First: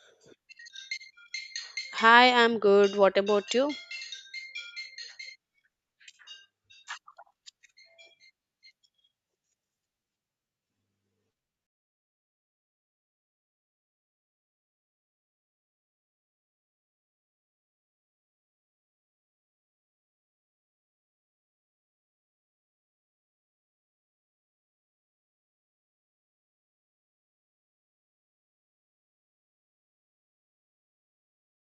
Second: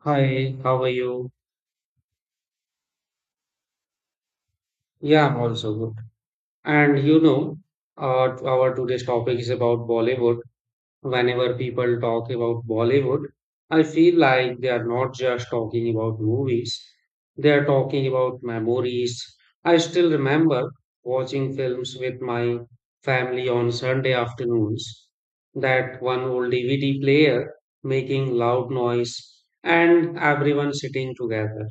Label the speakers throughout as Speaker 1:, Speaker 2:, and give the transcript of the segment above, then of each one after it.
Speaker 1: Hi, how are you?
Speaker 2: Hi, I'm good. What about you?
Speaker 1: Yeah, I'm also good. And you know, our today's topic is about Bollywood. Whenever people talk about Bollywood, I feel like they are not just talking about movies, they are talking about memories. I still remember watching films with my family on Sunday afternoons, that one old DVD player making loud noise, and everyone sitting together.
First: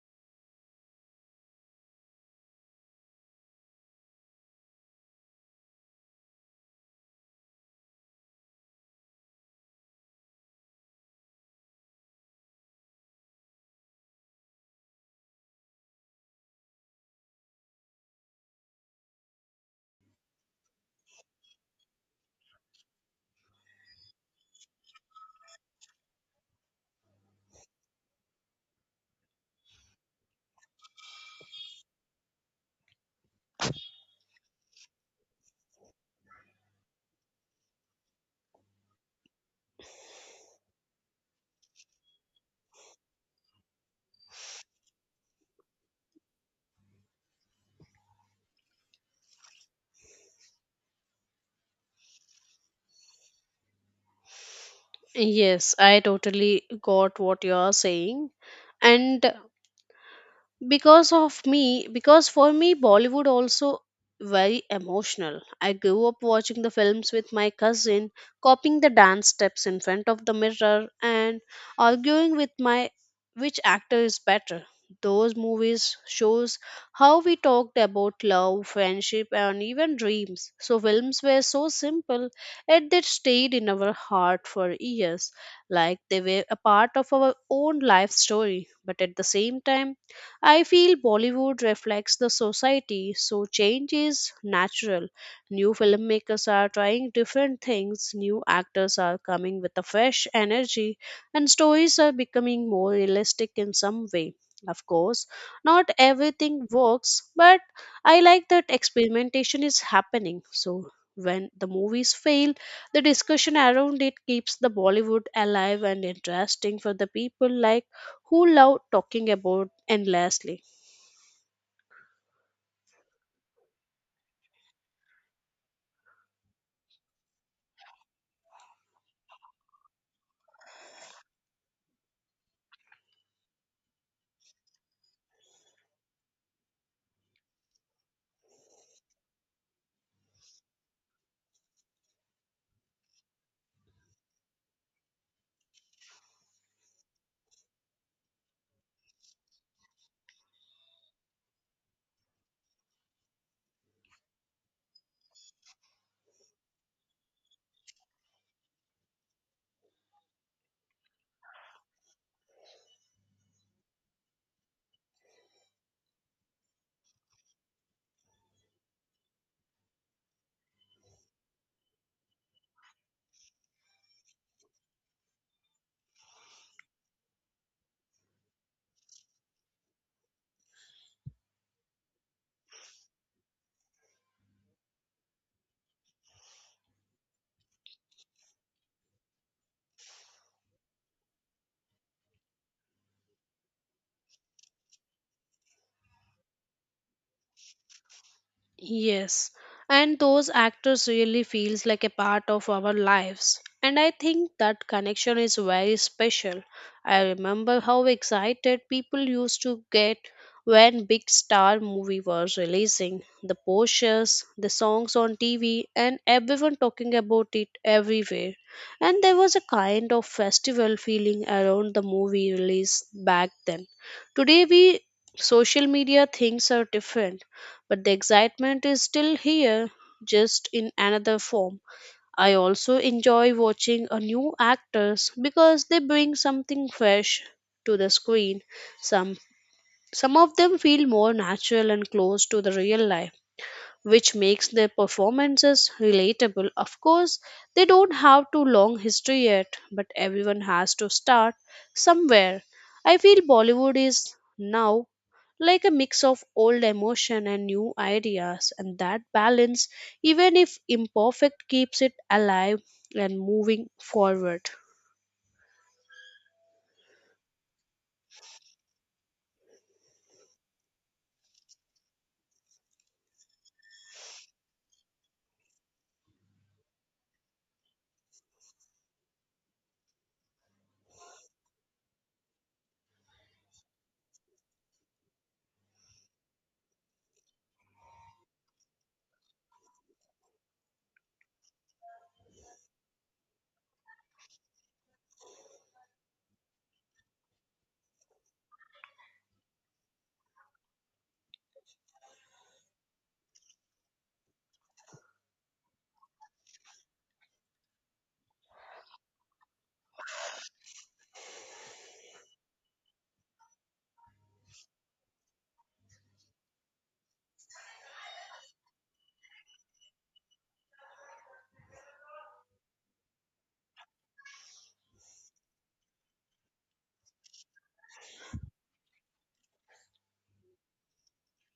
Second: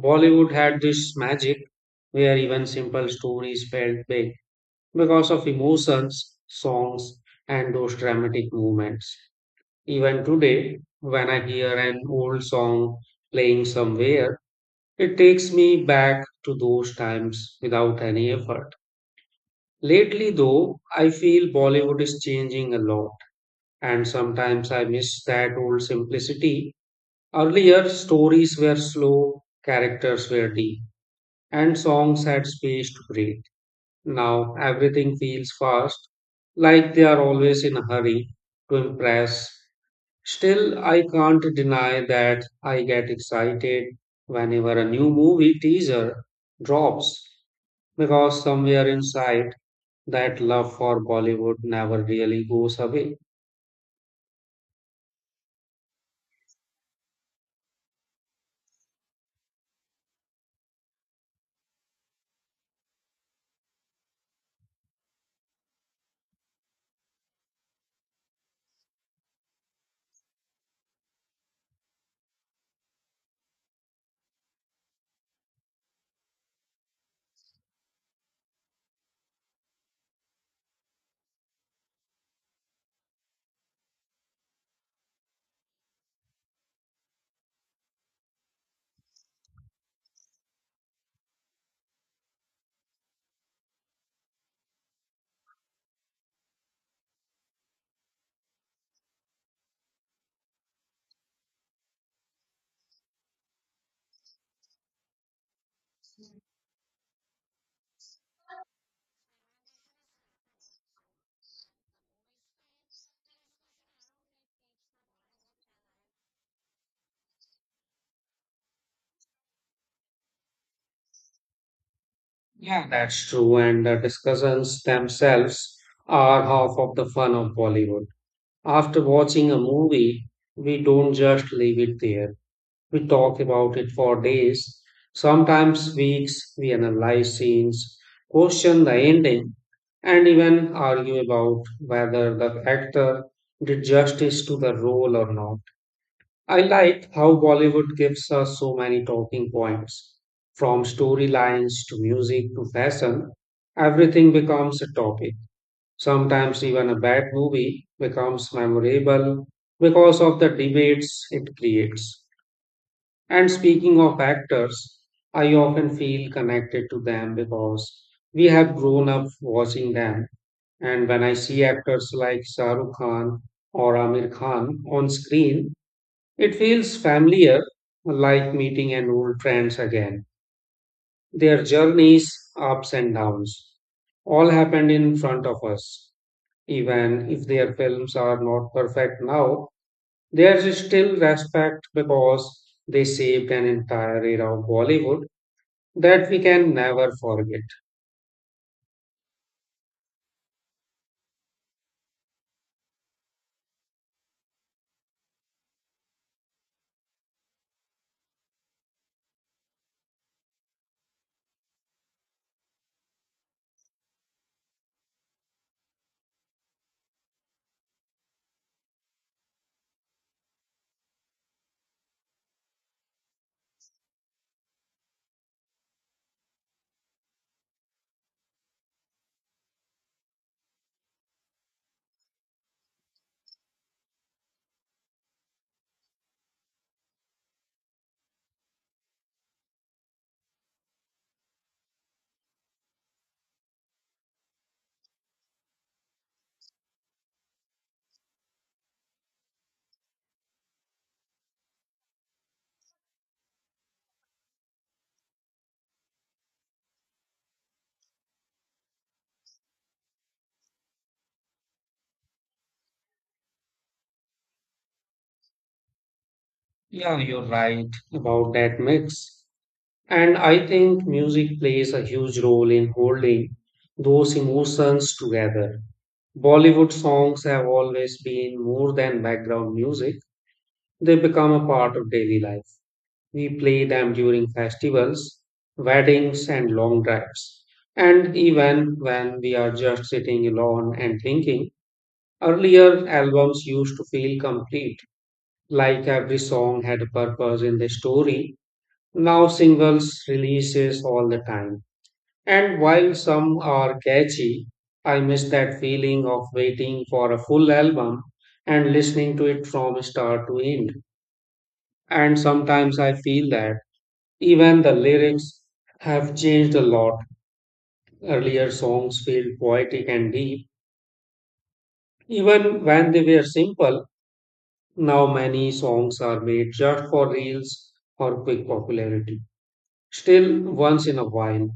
Speaker 1: Bollywood had this magic where even simple stories felt big because of emotions, songs, and those dramatic moments. Even today, when I hear an old song playing somewhere, it takes me back to those times without any effort. Lately, though, I feel Bollywood is changing a lot, and sometimes I miss that old simplicity. Earlier, stories were slow, characters were deep and songs had space to breathe. Now everything feels fast, like they are always in a hurry to impress. Still, I can't deny that I get excited whenever a new movie teaser drops because somewhere inside that love for Bollywood never really goes away.
Speaker 2: Yes, I totally got what you are saying. And because of me because for me bollywood also very emotional. I grew up watching the films with my cousin, copying the dance steps in front of the mirror, and arguing with my which actor is better. Those movies shows how we talked about love friendship and even dreams, so films were so simple yet they stayed in our heart for years, like they were a part of our own life story. But at the same time, I feel Bollywood reflects the society, so change is natural. New filmmakers are trying different things, new actors are coming with a fresh energy, and stories are becoming more realistic in some way. Of course, not everything works, but I like that experimentation is happening. So, when the movies fail, the discussion around it keeps the Bollywood alive and interesting for the people like who love talking about endlessly.
Speaker 1: Yeah. That's true, and the discussions themselves are half of the fun of Bollywood. After watching a movie, we don't just leave it there. We talk about it for days, sometimes weeks. We analyze scenes, question the ending, and even argue about whether the actor did justice to the role or not. I like how Bollywood gives us so many talking points from storylines to music to fashion, everything becomes a topic. Sometimes even a bad movie becomes memorable because of the debates it creates. And speaking of actors, I often feel connected to them because we have grown up watching them. And when I see actors like Shah Rukh Khan or Amir Khan on screen, it feels familiar, like meeting an old friends again. Their journeys, ups and downs, all happened in front of us. Even if their films are not perfect now, there is still respect because they saved an entire era of Bollywood that we can never forget.
Speaker 2: Yes, and those actors really feels like a part of our lives. And I think that connection is very special. I remember how excited people used to get when big star movie was releasing. The posters, the songs on TV, and everyone talking about it everywhere. And there was a kind of festival feeling around the movie release back then. Today we social media things are different, but the excitement is still here, just in another form. I also enjoy watching a new actors because they bring something fresh to the screen. Some some of them feel more natural and close to the real life, which makes their performances relatable. Of course, they don't have too long history yet, but everyone has to start somewhere. I feel Bollywood is now like a mix of old emotion and new ideas, and that balance, even if imperfect, keeps it alive and moving forward.
Speaker 1: Yeah, you're right about that mix. And I think music plays a huge role in holding those emotions together. Bollywood songs have always been more than background music, they become a part of daily life. We play them during festivals, weddings, and long drives. And even when we are just sitting alone and thinking, earlier albums used to feel complete, like every song had a purpose in the story. Now singles releases all the time. And while some are catchy, I miss that feeling of waiting for a full album and listening to it from start to end. And sometimes I feel that even the lyrics have changed a lot. Earlier songs felt poetic and deep, even when they were simple. Now many songs are made just for reels or quick popularity. Still, once in a while,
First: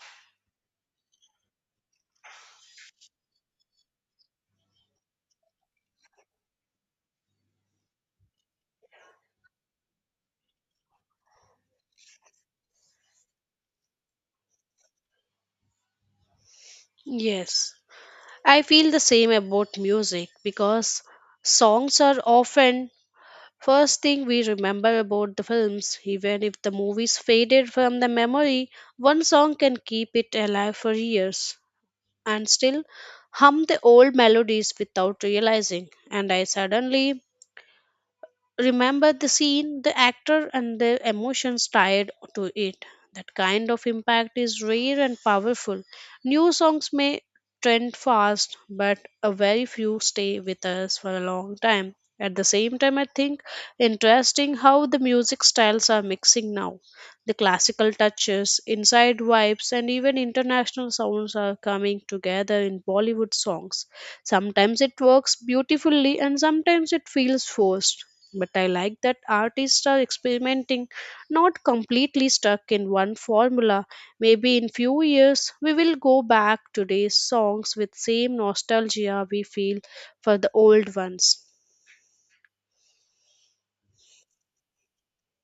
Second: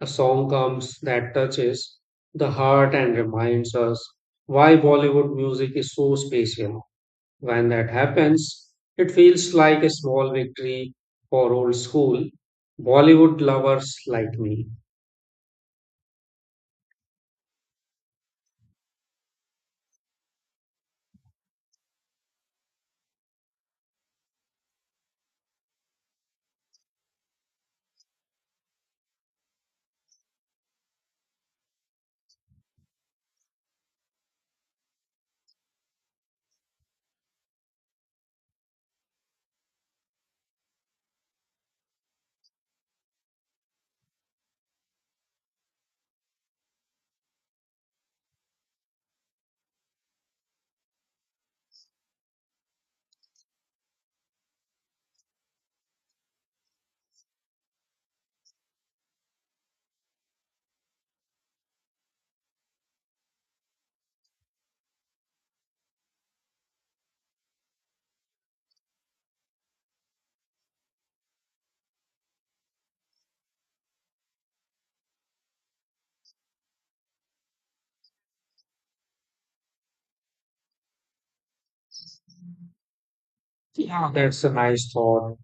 Speaker 1: a song comes that touches the heart and reminds us why Bollywood music is so special. When that happens, it feels like a small victory for old school Bollywood lovers like me.
Speaker 2: Yes, I feel the same about music because songs are often first thing we remember about the films. Even if the movies faded from the memory, one song can keep it alive for years, and still hum the old melodies without realizing. And I suddenly remember the scene, the actor, and the emotions tied to it. That kind of impact is rare and powerful. New songs may trend fast, but a very few stay with us for a long time. At the same time, I think interesting how the music styles are mixing now. The classical touches, inside vibes, and even international sounds are coming together in Bollywood songs. Sometimes it works beautifully and sometimes it feels forced. But I like that artists are experimenting, not completely stuck in one formula. Maybe in few years we will go back to today's songs with same nostalgia we feel for the old ones.
Speaker 1: Yeah, that's a nice thought.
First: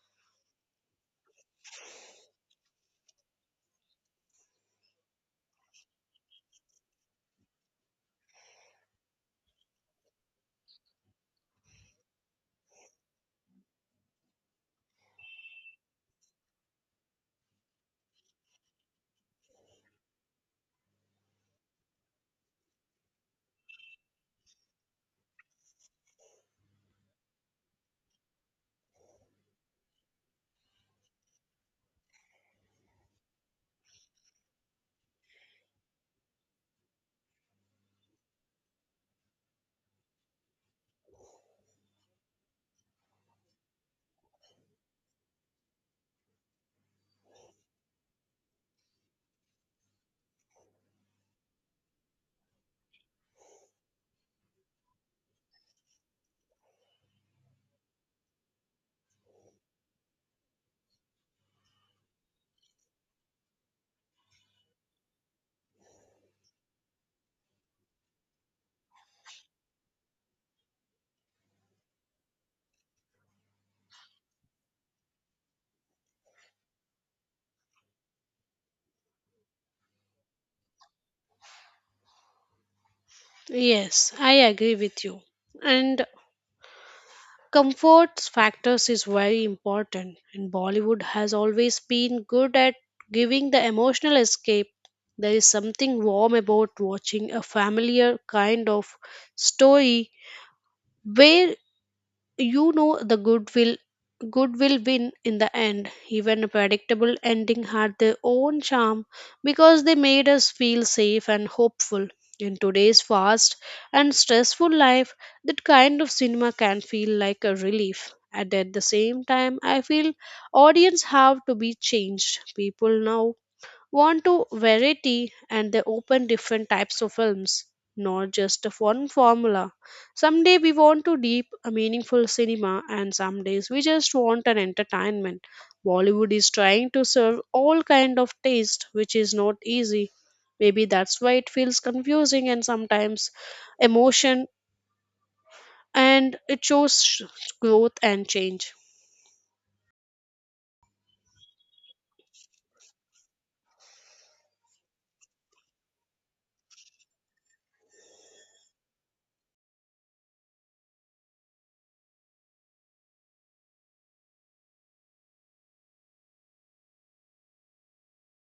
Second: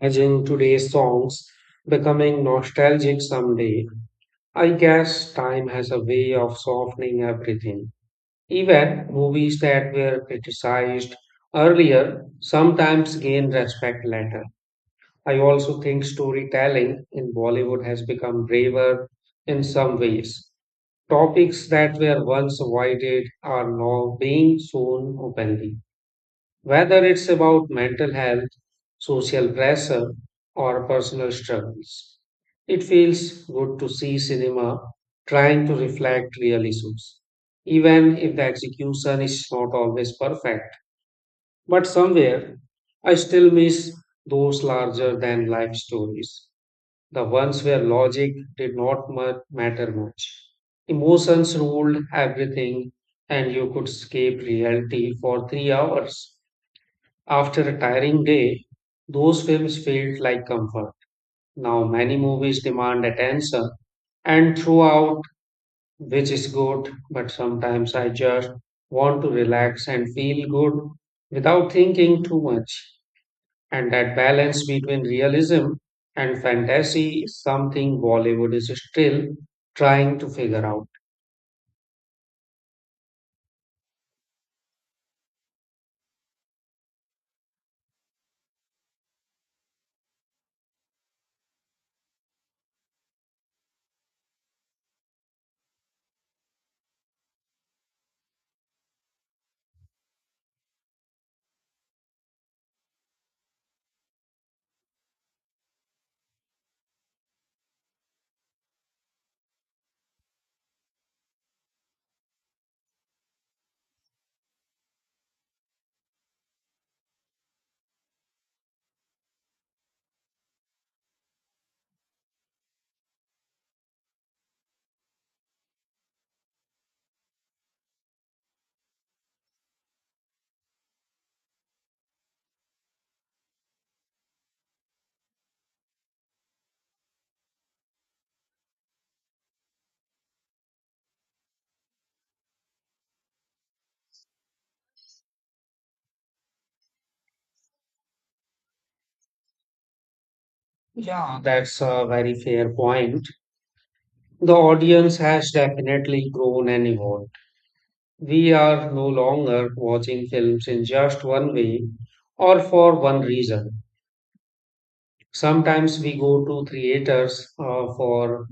Speaker 1: Imagine today's songs becoming nostalgic someday. I guess time has a way of softening everything. Even movies that were criticized earlier sometimes gain respect later. I also think storytelling in Bollywood has become braver in some ways. Topics that were once avoided are now being shown openly whether it's about mental health, social pressure, or personal struggles. It feels good to see cinema trying to reflect real issues, even if the execution is not always perfect. But somewhere, I still miss those larger than life stories, the ones where logic did not matter much. Emotions ruled everything, and you could escape reality for 3 hours after a tiring day, those films felt like comfort. Now, many movies demand attention and throughout, which is good, but sometimes I just want to relax and feel good without thinking too much. And that balance between realism and fantasy is something Bollywood is still trying to figure out.
Speaker 2: Yes, I agree with you. And comfort factors is very important, and Bollywood has always been good at giving the emotional escape. There is something warm about watching a familiar kind of story where you know the good will win in the end. Even a predictable ending had their own charm because they made us feel safe and hopeful. In today's fast and stressful life, that kind of cinema can feel like a relief. And at the same time, I feel audience have to be changed. People now want to variety and they open different types of films, not just of one formula. Someday we want to deep a meaningful cinema, and some days we just want an entertainment. Bollywood is trying to serve all kind of taste, which is not easy. Maybe that's why it feels confusing, and sometimes emotion, and it shows growth and change.
Speaker 1: Yeah, that's a very fair point. The audience has definitely grown and evolved. We are no longer watching films in just one way or for one reason. Sometimes we go to theaters for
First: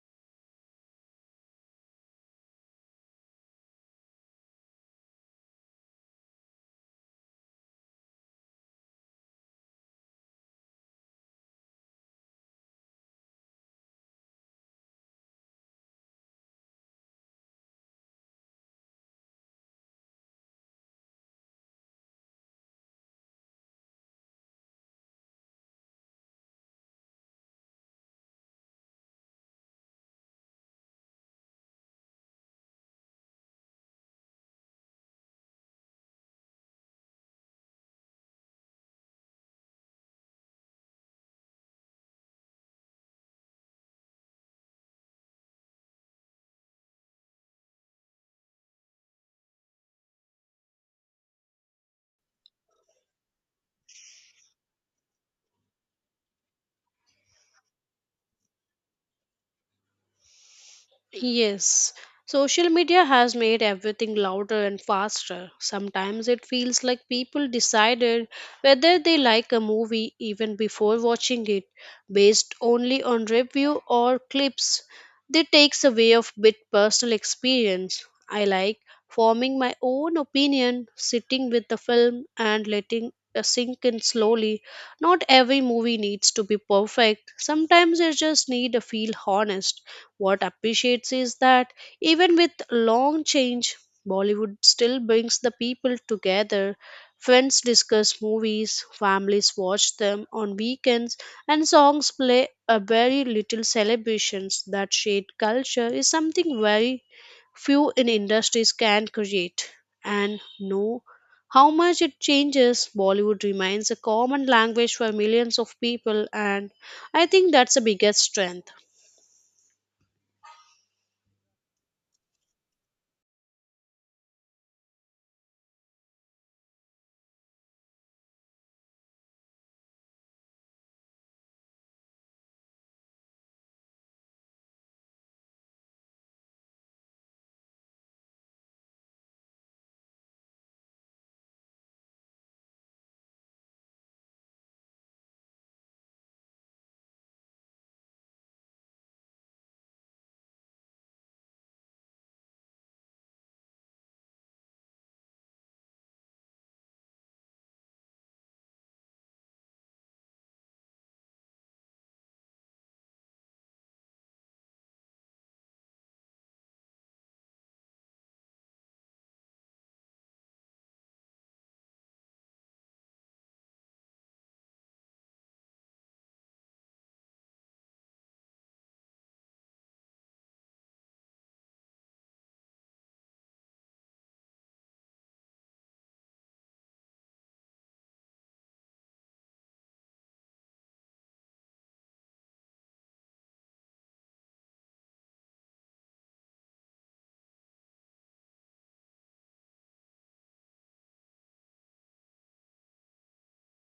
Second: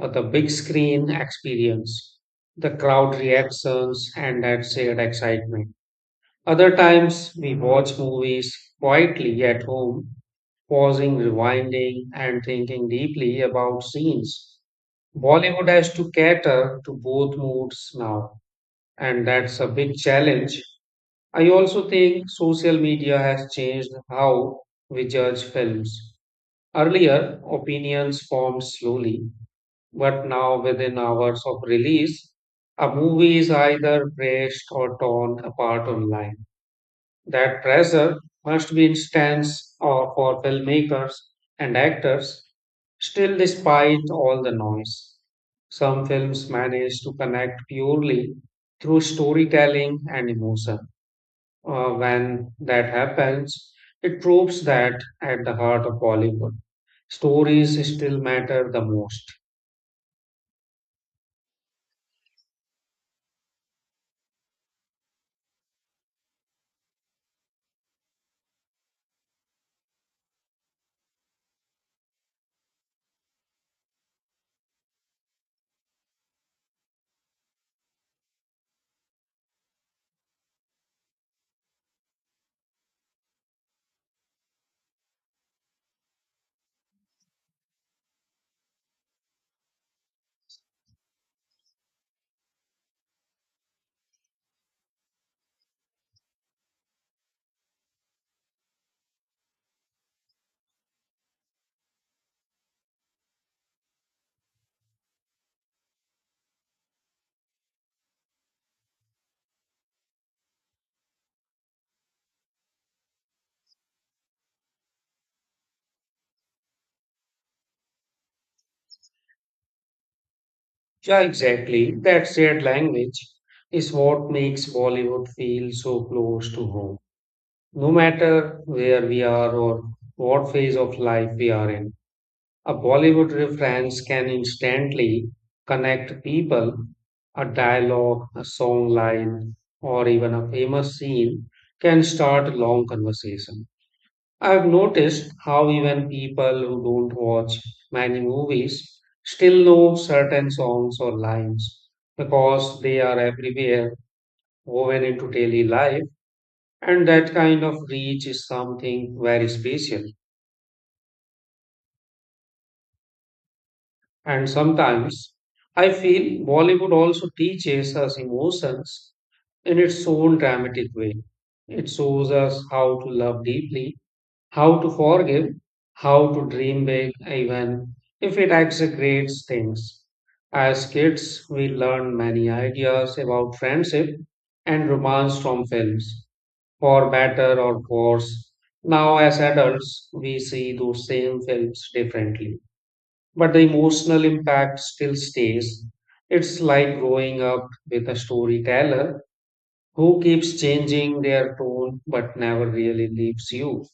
Speaker 1: the big screen experience, the crowd reactions, and that shared excitement. Other times we watch movies quietly at home, pausing, rewinding, and thinking deeply about scenes. Bollywood has to cater to both moods now, and that's a big challenge. I also think social media has changed how we judge films. Earlier, opinions formed slowly, but now within hours of release, a movie is either praised or torn apart online. That pressure must be intense or for filmmakers and actors, still, despite all the noise. Some films manage to connect purely through storytelling and emotion. When that happens, it proves that at the heart of Bollywood, stories still matter the most.
Speaker 2: Yes, social media has made everything louder and faster. Sometimes it feels like people decided whether they like a movie even before watching it, based only on review or clips. That takes away of bit personal experience. I like forming my own opinion, sitting with the film and letting it sink in slowly. Not every movie needs to be perfect. Sometimes you just need to feel honest what appreciates is that even with long change, Bollywood still brings the people together. Friends discuss movies, families watch them on weekends, and songs play a very little celebrations. That shared culture is something very few in industries can create. And know how much it changes, Bollywood remains a common language for millions of people, and I think that's the biggest strength.
Speaker 1: Yeah, exactly. That shared language is what makes Bollywood feel so close to home. No matter where we are or what phase of life we are in, a Bollywood reference can instantly connect people. A dialogue, a song line, or even a famous scene can start a long conversation. I've noticed how even people who don't watch many movies still know certain songs or lines because they are everywhere, woven into daily life, and that kind of reach is something very special. And sometimes I feel Bollywood also teaches us emotions in its own dramatic way. It shows us how to love deeply how to forgive, how to dream big, even if it exaggerates things. As kids, we learn many ideas about friendship and romance from films, for better or worse. Now, as adults, we see those same films differently, but the emotional impact still stays. It's like growing up with a storyteller who keeps changing their tone but never really leaves you.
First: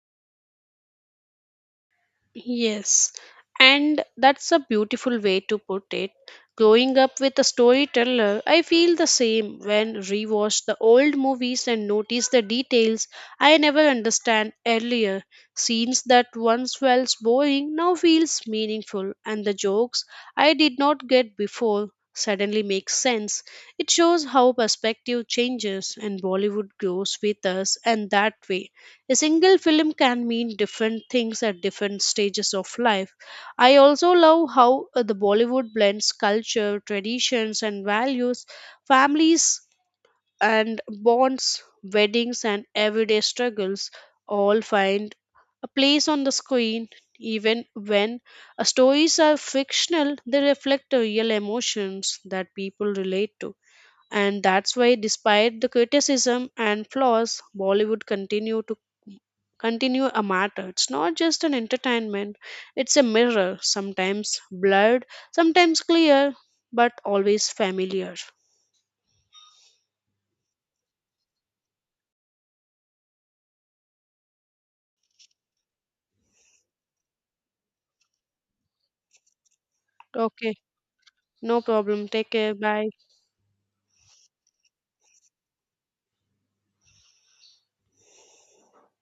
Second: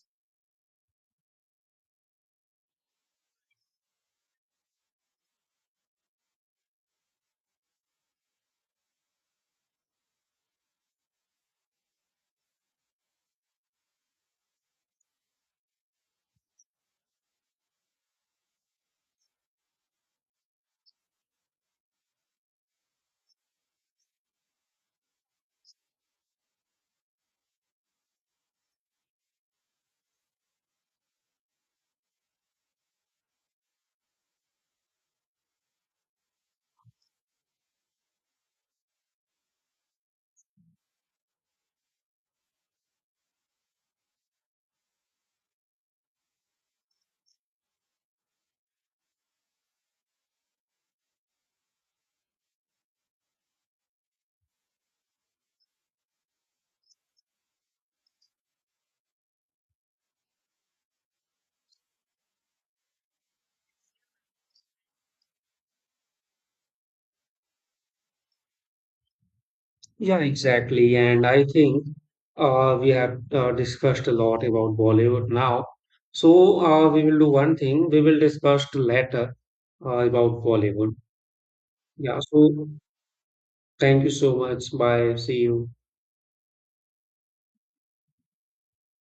Speaker 2: Yes, and that's a beautiful way to put it. Growing up with a storyteller, I feel the same when rewatch the old movies and notice the details I never understand earlier. Scenes that once felt boring now feels meaningful, and the jokes I did not get before suddenly make sense. It shows how perspective changes and Bollywood grows with us and that way. A single film can mean different things at different stages of life. I also love how the Bollywood blends culture, traditions, and values, families and bonds, weddings, and everyday struggles all find a place on the screen. Even when stories are fictional, they reflect the real emotions that people relate to, and that's why despite the criticism and flaws bollywood continue a matter. It's not just an entertainment, it's a mirror, sometimes blurred, sometimes clear, but always familiar.
Speaker 1: Yeah, exactly. And I think we have discussed a lot about Bollywood now. So we will do one thing. We will discuss later about
Speaker 2: Okay,
Speaker 1: Bollywood.
Speaker 2: no problem,
Speaker 1: Yeah.
Speaker 2: take care,
Speaker 1: So
Speaker 2: bye.
Speaker 1: thank you so much. Bye. See you.